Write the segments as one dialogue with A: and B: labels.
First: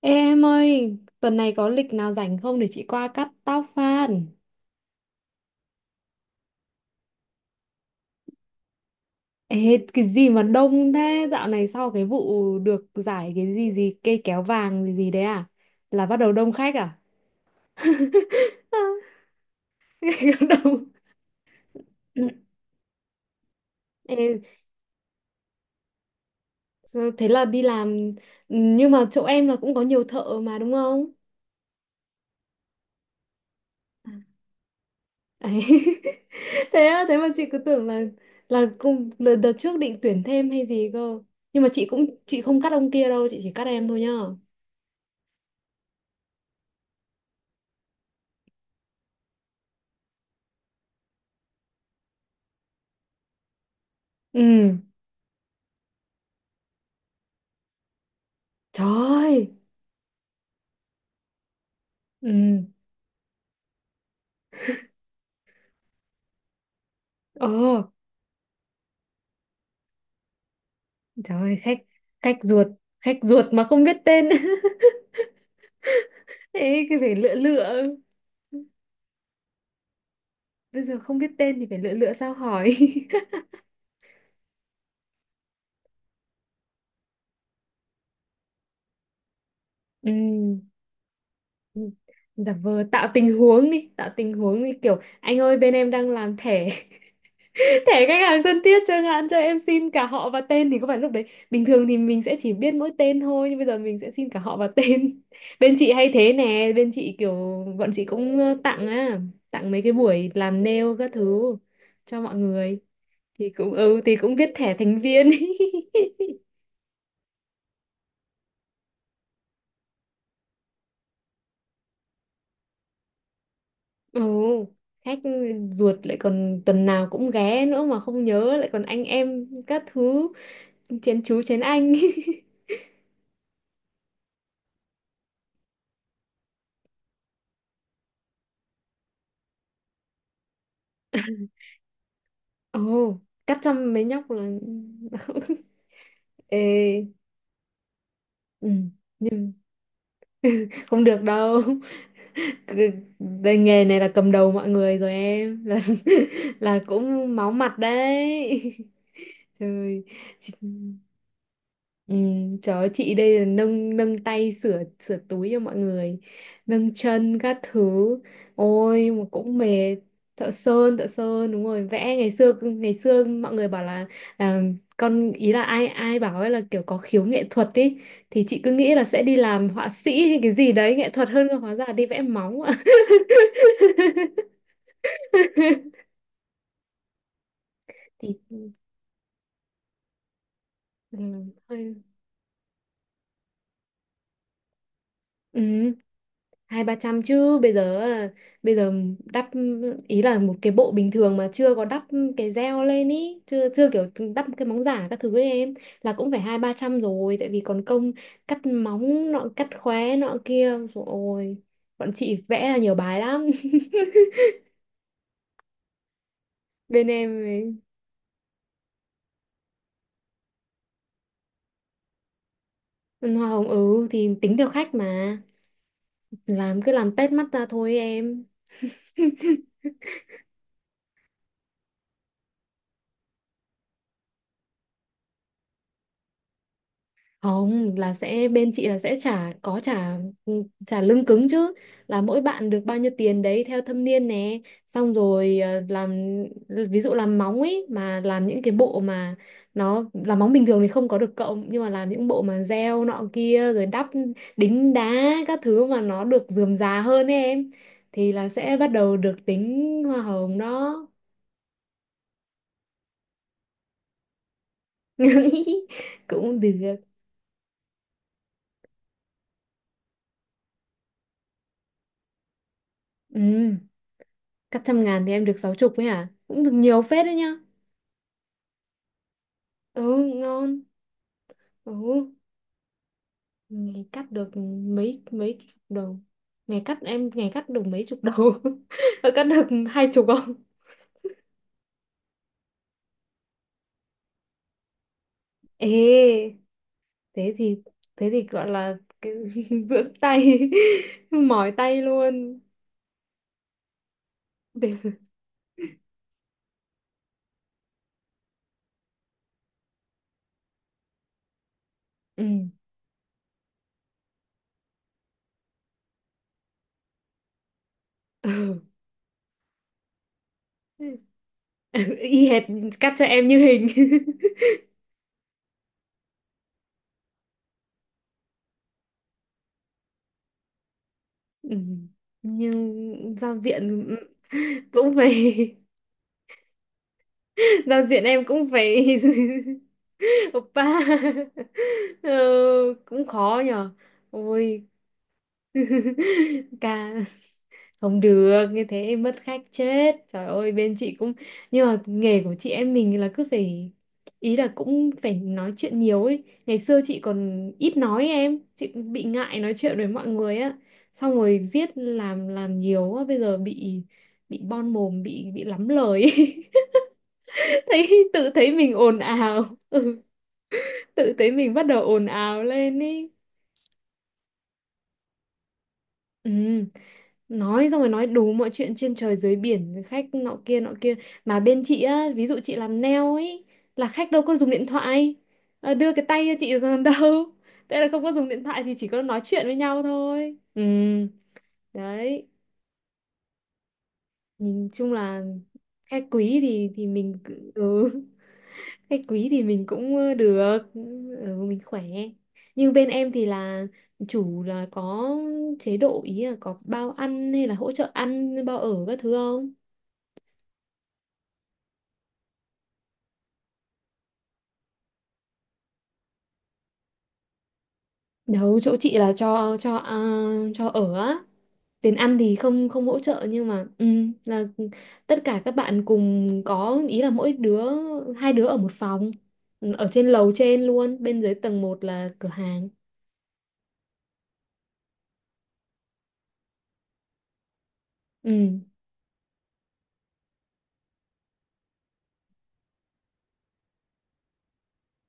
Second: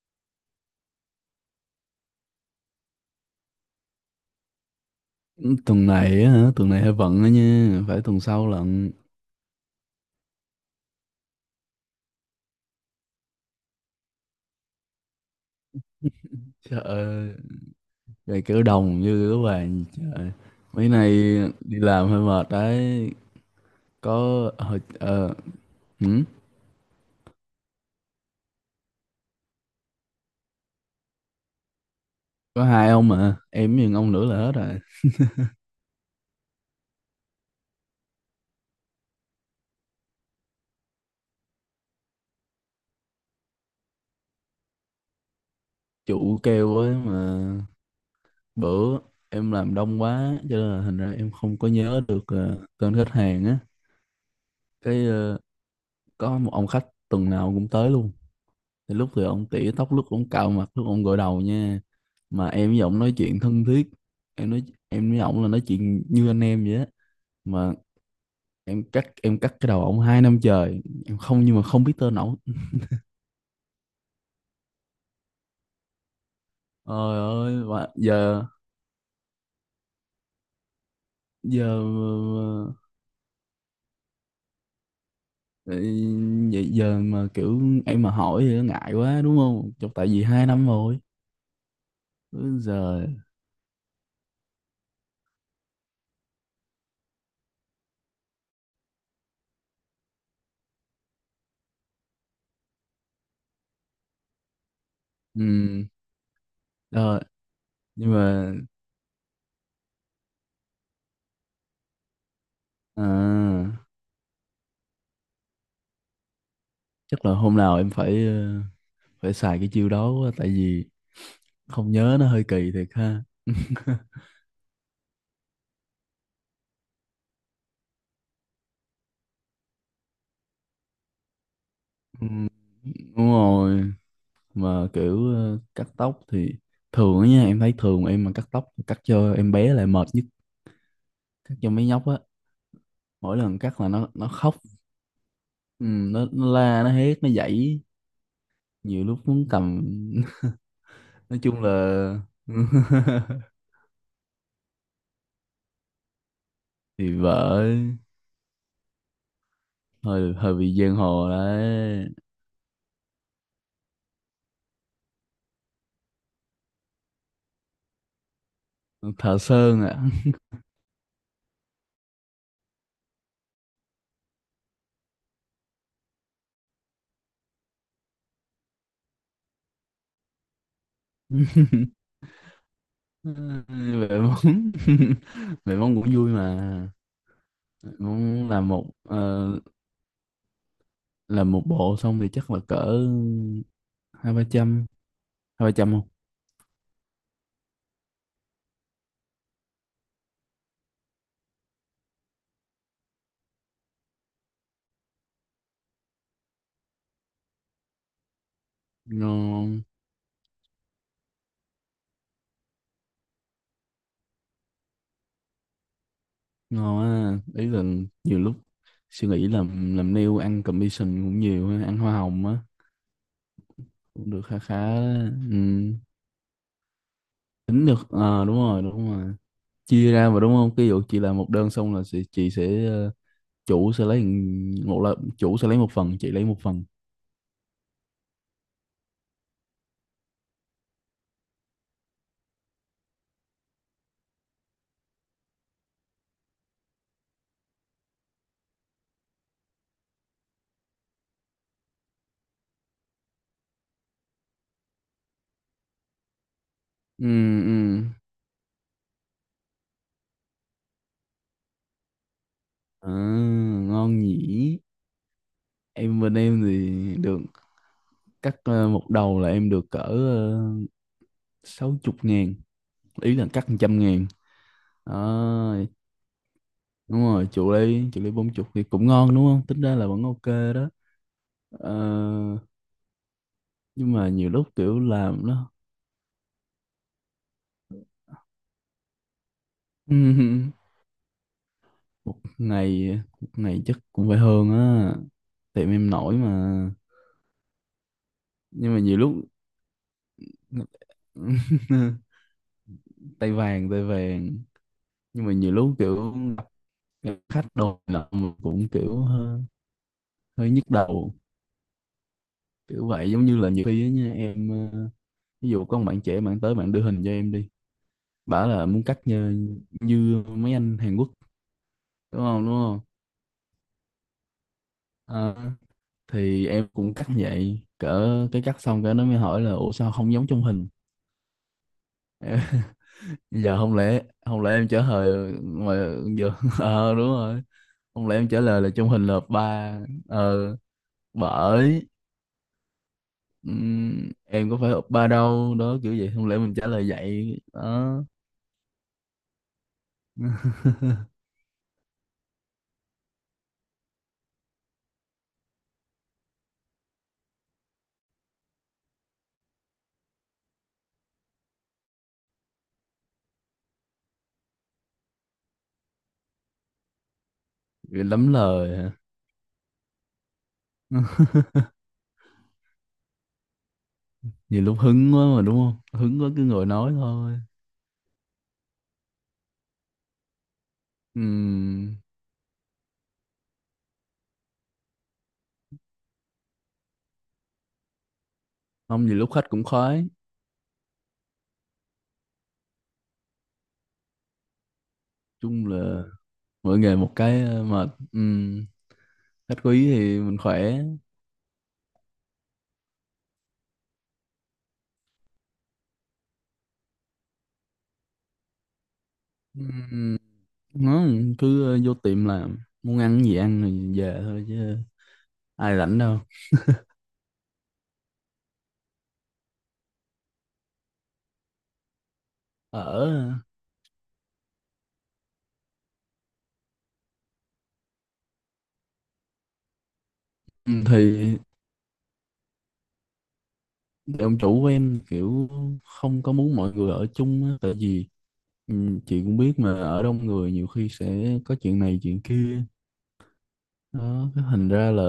A: Ê em ơi, tuần này có lịch nào rảnh không để chị qua cắt tóc fan?
B: Tuần này á? Hả, tuần này hơi bận á nha, phải tuần sau lận.
A: Ê, cái gì mà đông thế? Dạo này sau cái vụ được giải cái gì gì cây kéo vàng gì gì đấy à? Là bắt đầu đông khách
B: Trời
A: à?
B: ơi, về kiểu đồng như các bạn trời.
A: Đông.
B: Mấy nay đi làm hơi mệt đấy.
A: Ê,
B: Có hồi hử?
A: sao thế là đi làm nhưng mà chỗ em là cũng có nhiều thợ mà đúng không?
B: Có hai ông mà em với ông nữa là hết rồi.
A: Đấy. Thế á, thế mà chị cứ tưởng là cùng đợt, đợt trước định tuyển thêm hay gì cơ. Nhưng mà chị không cắt ông kia đâu, chị chỉ cắt em thôi nhá.
B: Chủ kêu ấy mà. Bữa em làm đông quá cho nên là thành ra em không có nhớ được tên khách hàng á.
A: Ừ,
B: cái ờ, có một ông khách tuần nào cũng tới luôn.
A: trời
B: Thì lúc thì ông
A: ơi.
B: tỉa tóc, lúc ông cạo mặt, lúc ông gội đầu nha. Mà
A: Ừ,
B: em với ông nói chuyện thân thiết. Em nói em với ông là nói chuyện như anh em vậy á.
A: ờ,
B: Mà em cắt cái đầu ông 2 năm trời em
A: trời
B: không, nhưng
A: ơi,
B: mà không biết tên ổng.
A: khách ruột, khách ruột mà không biết tên. Ê, cái phải
B: Ơi
A: lựa
B: ơi,
A: lựa.
B: mà giờ,
A: Bây giờ không biết tên thì phải
B: giờ
A: lựa lựa sao hỏi.
B: ờ, giờ mà kiểu em mà hỏi thì nó ngại quá đúng không? Chọc, tại
A: Ừ.
B: vì 2 năm rồi.
A: Ừ,
B: Úi
A: giả vờ tạo
B: giời.
A: tình huống đi, tạo tình huống đi kiểu anh ơi bên em đang làm thẻ, thẻ khách hàng thân thiết chẳng hạn, cho em xin cả họ và tên thì có phải lúc đấy bình thường thì mình sẽ chỉ biết mỗi tên thôi nhưng bây giờ mình sẽ xin cả họ và tên. Bên
B: Ừ,
A: chị hay thế nè, bên chị
B: rồi.
A: kiểu bọn chị
B: Nhưng
A: cũng
B: mà
A: tặng mấy cái buổi làm nail các thứ cho mọi người thì
B: à,
A: cũng viết thẻ thành viên.
B: chắc là hôm nào em phải phải xài cái chiêu đó quá, tại vì không nhớ nó hơi kỳ thiệt ha.
A: Ừ, khách ruột lại còn tuần nào cũng ghé nữa mà không nhớ, lại còn anh em các thứ, chén chú chén anh.
B: Ừ, đúng rồi. Mà kiểu cắt tóc thì thường á nha. Em thấy thường em mà cắt tóc, cắt cho em bé lại mệt nhất. Cắt cho mấy nhóc á,
A: Ồ,
B: mỗi
A: cắt
B: lần cắt là
A: trong mấy
B: nó
A: nhóc là
B: khóc. Ừ, nó la, nó
A: Ê,
B: hét, nó dãy.
A: ừ,
B: Nhiều lúc muốn
A: nhưng
B: cầm.
A: không được
B: Nói
A: đâu.
B: chung là
A: Cái- cái nghề này là cầm đầu mọi người rồi, em là là
B: thì
A: cũng máu
B: vợ
A: mặt đấy. Trời.
B: hơi, hơi bị giang hồ đấy.
A: Ừ, trời ơi, chị đây là nâng nâng tay sửa sửa túi cho mọi người, nâng chân các thứ, ôi mà
B: Thợ
A: cũng
B: sơn
A: mệt.
B: ạ.
A: Thợ sơn, thợ sơn đúng rồi, vẽ. Ngày xưa ngày xưa mọi người bảo là, là con ý, là ai ai bảo ấy là kiểu có khiếu nghệ thuật ý, thì chị cứ nghĩ là sẽ đi làm họa sĩ hay cái gì đấy nghệ thuật hơn cơ, hóa ra là đi vẽ móng ạ.
B: À, mẹ mong, mẹ mong cũng vui mà.
A: Thì
B: Muốn làm một
A: ừ,
B: làm một
A: hơi
B: bộ xong thì chắc là cỡ 2 3 trăm.
A: ừ.
B: 2 3 trăm không?
A: Hai ba trăm chứ bây giờ à, bây giờ đắp, ý là một cái bộ bình thường mà chưa có đắp cái gel lên ý, chưa chưa kiểu đắp cái móng giả các thứ ấy em là cũng phải hai ba trăm rồi, tại vì còn công cắt móng nọ cắt
B: Ngon,
A: khóe nọ kia rồi. Bọn chị vẽ là nhiều bài lắm.
B: ngon
A: Bên
B: á.
A: em
B: Ý
A: ấy.
B: là nhiều lúc suy nghĩ, làm nail ăn commission cũng nhiều ha, ăn hoa hồng á.
A: Hoa hồng, ừ thì
B: Cũng được
A: tính
B: khá
A: theo
B: khá
A: khách
B: á.
A: mà,
B: Ừ.
A: làm cứ làm tét mắt ra
B: Tính
A: thôi
B: được
A: em.
B: đúng rồi, đúng rồi. Chia ra mà đúng không? Ví dụ chị làm một đơn xong là chị sẽ chủ sẽ lấy, một là chủ sẽ lấy một phần, chị lấy một phần.
A: Không, là sẽ bên chị là sẽ trả, có trả, ừ, trả lương cứng chứ, là mỗi bạn được bao nhiêu tiền đấy theo thâm niên nè, xong rồi làm, ví dụ làm móng ấy mà làm những cái bộ mà nó làm móng bình thường thì không có được cộng nhưng mà làm những bộ mà gieo nọ kia rồi đắp đính đá các thứ mà nó được rườm rà hơn
B: Ừ.
A: ấy em
B: Ừ.
A: thì là sẽ bắt đầu được tính hoa hồng đó.
B: À, ngon nhỉ. Bên em
A: Cũng
B: thì
A: được.
B: được cắt một đầu là em được cỡ 60 ngàn. Ý là cắt
A: Ừ,
B: 100 ngàn.
A: cắt 100 ngàn thì em được sáu
B: Đó,
A: chục ấy hả, cũng được nhiều
B: đúng
A: phết đấy
B: rồi,
A: nhá.
B: chịu ly, chịu ly 40 thì cũng ngon đúng không? Tính ra
A: Ừ,
B: là vẫn ok.
A: ngon.
B: Đó. Ờ,
A: Ừ, ngày
B: nhưng mà
A: cắt được
B: nhiều lúc kiểu
A: mấy
B: làm
A: mấy
B: đó.
A: chục đầu, ngày cắt được mấy chục đầu. Ờ, cắt được 20 không?
B: Một ngày, một ngày chắc cũng phải hơn á. Tiệm em nổi
A: Ê,
B: mà.
A: thế thì thế thì gọi
B: Nhưng
A: là
B: mà nhiều
A: cái,
B: lúc
A: dưỡng tay. Mỏi tay luôn,
B: tay vàng, tay vàng.
A: để.
B: Nhưng mà nhiều lúc kiểu gặp khách đồ nọ mà cũng kiểu hơi nhức đầu.
A: Ừ.
B: Kiểu vậy, giống như là nhiều khi á nha em, ví dụ có một bạn trẻ, bạn tới bạn đưa hình cho em đi, bảo
A: Ừ.
B: là muốn cắt như mấy anh Hàn Quốc, đúng
A: Y hệt,
B: không, đúng không?
A: cắt cho em như hình.
B: Ờ, thì em cũng cắt như vậy, cỡ cái cắt xong cái nó mới hỏi là ủa sao không giống trong hình.
A: Ừ. Nhưng giao
B: Giờ không
A: diện
B: lẽ, không lẽ em trả
A: cũng phải
B: lời mà giờ đúng rồi,
A: giao diện
B: không lẽ
A: em
B: em trả
A: cũng
B: lời là
A: phải
B: trong hình là hợp ba. Ờ,
A: oppa.
B: bởi
A: Ờ, cũng khó nhở.
B: em có
A: Ôi.
B: phải hợp ba đâu, đó kiểu vậy, không lẽ mình trả lời
A: Ca
B: vậy
A: không
B: đó.
A: được như thế mất khách chết, trời ơi, bên chị cũng, nhưng mà nghề của chị em mình là cứ phải, ý là cũng phải nói chuyện nhiều ấy. Ngày xưa chị còn ít nói ấy, em, chị cũng bị ngại nói chuyện với mọi người á, xong rồi giết làm nhiều á, bây giờ bị bon mồm, bị lắm lời ấy.
B: Bị
A: Thấy
B: lắm
A: tự thấy mình
B: lời hả.
A: ồn ào. Ừ, tự thấy mình bắt đầu ồn ào lên ý.
B: Nhiều lúc hứng quá mà đúng không, hứng quá
A: Ừ.
B: cứ ngồi nói thôi.
A: Nói xong rồi nói đủ mọi chuyện trên trời dưới biển, khách nọ kia nọ kia. Mà bên chị
B: Ừm,
A: á, ví dụ chị làm nail ấy là khách đâu có dùng điện thoại. Ờ, đưa cái tay cho chị còn đâu, thế là không có dùng điện thoại thì chỉ có
B: không, nhiều
A: nói
B: lúc
A: chuyện
B: khách
A: với
B: cũng
A: nhau
B: khoái.
A: thôi, ừ. Đấy, nhìn chung là
B: Chung là
A: khách quý thì
B: mỗi
A: thì
B: nghề một
A: mình
B: cái
A: cứ- ừ.
B: mệt.
A: Khách quý thì
B: Khách
A: mình
B: có ý
A: cũng
B: thì mình
A: được,
B: khỏe.
A: ừ, mình khỏe. Nhưng bên em thì là chủ là có chế độ, ý là có bao ăn hay là hỗ trợ ăn, bao ở các thứ không?
B: Ừm, nó cứ vô tiệm làm, muốn ăn gì ăn rồi về thôi chứ, ai rảnh đâu
A: Đâu, chỗ chị là cho ở á. Tiền ăn thì không không hỗ trợ
B: ở.
A: nhưng mà ừ, là tất cả các bạn cùng có, ý là mỗi đứa hai đứa ở một phòng, ở trên lầu, trên
B: Ừ, thì
A: luôn, bên dưới tầng một là cửa hàng.
B: ông chủ của em kiểu không có muốn mọi người ở chung á, tại vì,
A: Ừ.
B: ừ, chị cũng biết mà ở đông người nhiều khi sẽ có chuyện này chuyện kia. Đó, cái thành ra là,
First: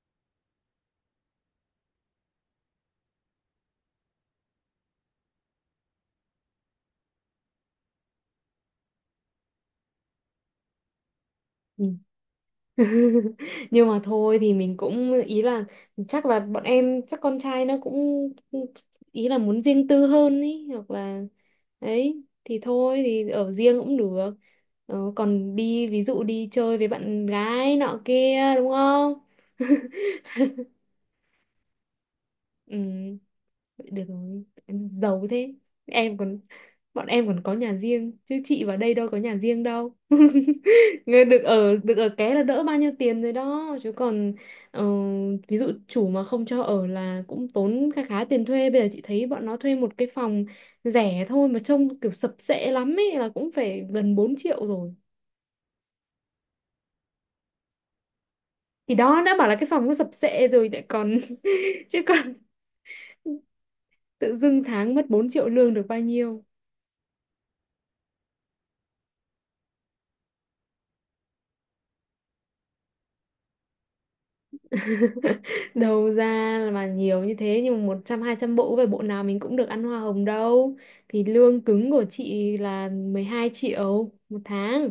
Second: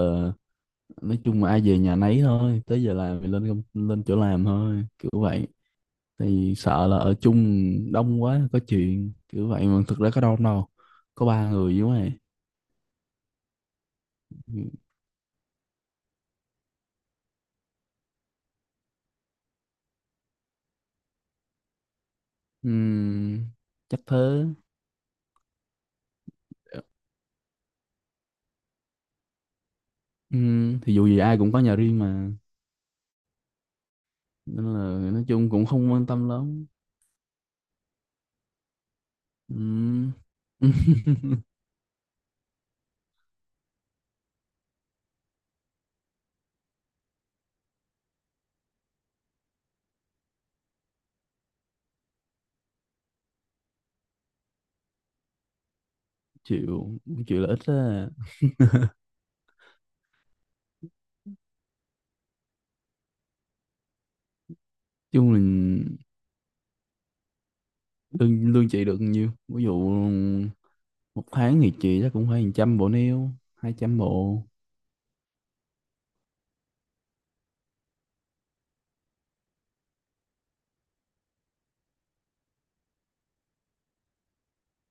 B: nói chung mà ai về nhà nấy thôi, tới giờ làm thì lên lên chỗ làm thôi, kiểu vậy. Thì sợ là ở chung đông quá có chuyện kiểu vậy, mà thực ra có đông đâu, có 3 người chứ
A: Ừ.
B: mày.
A: Nhưng mà thôi thì mình cũng, ý là chắc là bọn em, chắc con trai nó cũng ý là muốn riêng tư hơn ý, hoặc là ấy thì thôi thì
B: Ừm,
A: ở riêng cũng
B: chắc
A: được.
B: thế.
A: Ờ, còn ví dụ đi chơi với bạn gái nọ kia đúng không?
B: Thì dù gì ai cũng có nhà riêng mà,
A: Ừ. Vậy được rồi.
B: nên là nói
A: Giàu
B: chung
A: thế.
B: cũng không quan
A: Em
B: tâm
A: còn
B: lắm.
A: bọn em còn có nhà riêng chứ chị vào đây đâu có nhà riêng đâu.
B: Ừm.
A: Người được ở ké là đỡ bao nhiêu tiền rồi đó chứ còn ờ, ví dụ chủ mà không cho ở là cũng tốn khá khá tiền thuê. Bây giờ chị thấy bọn nó thuê một cái phòng rẻ thôi mà trông kiểu sập sệ lắm ấy là cũng phải gần 4 triệu rồi.
B: Chịu, chịu là ít á.
A: Thì đó, đã bảo là cái phòng nó sập sệ rồi lại còn chứ còn tự dưng tháng mất bốn
B: Chung là
A: triệu lương được bao nhiêu?
B: lương lương chị được nhiêu, ví dụ một tháng thì chị chắc cũng phải 100 bộ nail, 200 bộ.
A: Đầu ra mà nhiều như thế nhưng mà 100-200 bộ về bộ nào mình cũng được ăn hoa hồng đâu, thì lương cứng của chị là 12 triệu một tháng,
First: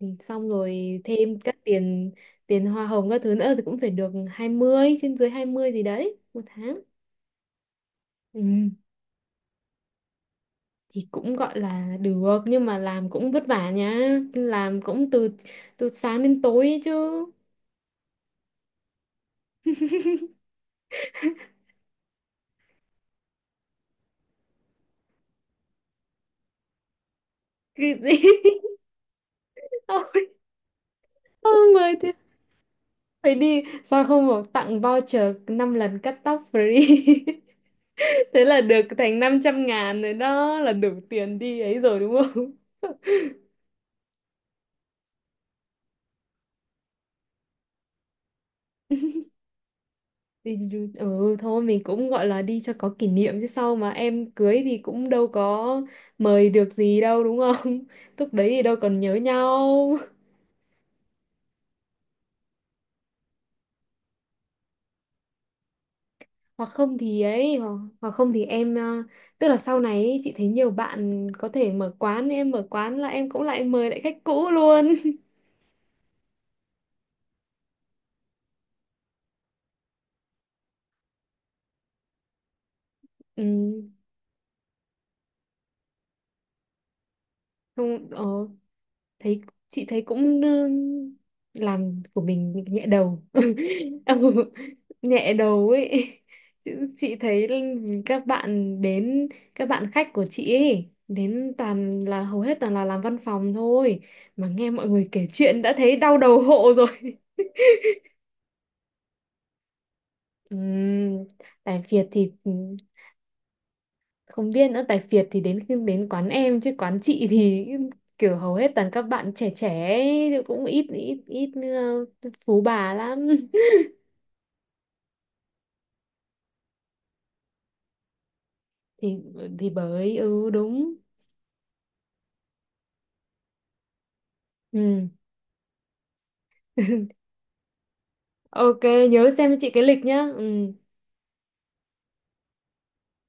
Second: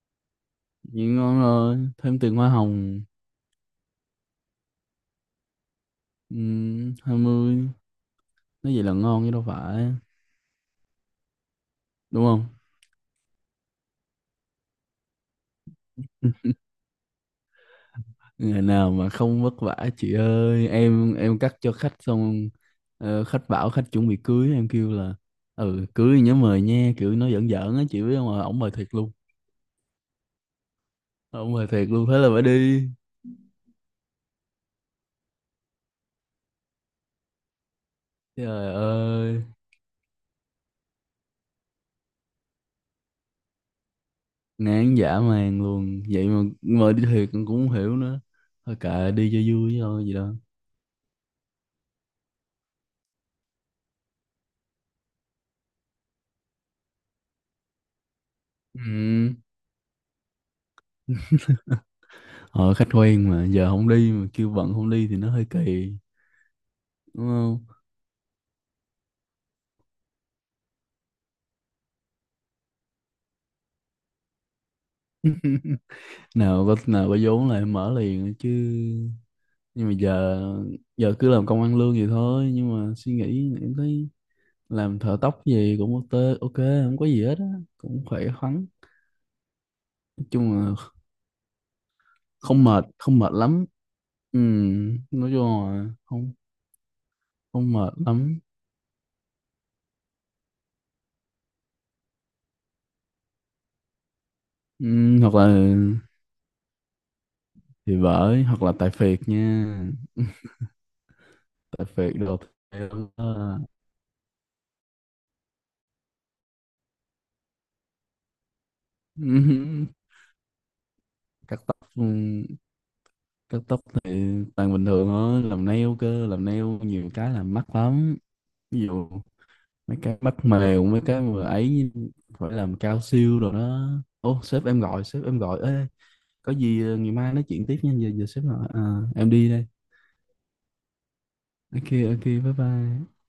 A: thì xong rồi
B: Nhưng
A: thêm
B: ngon,
A: các
B: rồi
A: tiền,
B: thêm tiền hoa
A: hoa
B: hồng.
A: hồng các thứ nữa thì cũng phải được 20, trên dưới 20 gì đấy một tháng.
B: Um, 20.
A: Ừ.
B: Nói vậy là ngon chứ đâu phải,
A: Thì cũng gọi là
B: đúng
A: được
B: không?
A: nhưng mà làm cũng vất vả nhá. Làm cũng từ từ sáng đến tối ấy chứ.
B: Ngày nào mà không vất vả chị ơi. Em cắt cho khách xong, khách bảo khách chuẩn bị cưới, em kêu là ừ cưới nhớ mời nha, kiểu nói giỡn giỡn á
A: Cái
B: chị biết
A: gì?
B: không, mà ổng mời thiệt luôn.
A: Ôi,
B: Ổng mời
A: Ôi,
B: thiệt
A: mười
B: luôn, thế là phải đi.
A: phải đi sao không bảo tặng voucher 5 lần cắt tóc free? Thế là
B: Trời
A: được thành năm
B: ơi,
A: trăm ngàn rồi, đó là đủ tiền đi ấy rồi đúng không?
B: ngán dã man luôn. Vậy mà đi thiệt, con cũng không hiểu nữa. Thôi kệ, đi cho vui thôi gì đó.
A: Đi du- ừ thôi, mình cũng gọi là đi cho có kỷ niệm chứ sau mà em cưới thì cũng đâu có mời được gì đâu, đúng không? Lúc đấy thì đâu
B: Ừ.
A: còn nhớ nhau.
B: Họ khách quen mà giờ không đi mà kêu bận không đi thì nó hơi kỳ,
A: hoặc không thì
B: đúng
A: ấy
B: không?
A: hoặc, hoặc không thì em, ờ, tức là sau này ấy, chị thấy nhiều bạn có thể mở quán, em mở quán là em cũng lại mời lại khách cũ luôn.
B: Nào có, nào có vốn lại mở liền chứ. Nhưng mà giờ, giờ cứ làm công ăn lương vậy thôi. Nhưng mà suy
A: Ừ,
B: nghĩ em thấy làm thợ tóc gì cũng ok, ok không có gì hết á, cũng
A: không, ờ,
B: khỏe khoắn.
A: thấy, chị thấy
B: Nói
A: cũng
B: chung
A: ừ,
B: là
A: làm của mình
B: không mệt,
A: nhẹ
B: không
A: đầu.
B: mệt lắm.
A: Ừ,
B: Ừ, nói
A: nhẹ
B: chung
A: đầu
B: là
A: ấy.
B: không,
A: chị, chị thấy
B: không mệt
A: các
B: lắm.
A: bạn đến, các bạn khách của chị ấy đến toàn là, hầu hết toàn là làm văn phòng thôi, mà nghe mọi người
B: Ừ,
A: kể
B: hoặc
A: chuyện đã
B: là,
A: thấy đau đầu hộ rồi.
B: thì bởi hoặc là tại phiệt nha.
A: Ừm, tài
B: Tại
A: phiệt
B: phiệt
A: thì
B: đồ, theo đó.
A: không biết nữa, tài phiệt thì đến khi đến quán em chứ quán chị thì kiểu hầu hết toàn các bạn trẻ trẻ
B: Ừm,
A: ấy, cũng ít ít ít
B: cắt tóc
A: ờ,
B: ừm,
A: phú bà lắm.
B: cắt tóc thì toàn bình thường thôi, làm nail cơ, làm nail nhiều cái làm mắc lắm. Ví dụ
A: Thì ừ, thì
B: mấy
A: bởi
B: cái mắt
A: ừ
B: mèo,
A: đúng
B: mấy cái mà ấy, phải làm cao siêu rồi đó. Ô, sếp em gọi,
A: ừ.
B: sếp em gọi. Ê, có gì ngày mai nói chuyện tiếp nha, giờ giờ sếp gọi
A: Ok,
B: à. Em
A: nhớ
B: đi
A: xem cho
B: đây.
A: chị cái lịch nhá, ừ.
B: Ok, ok, bye bye.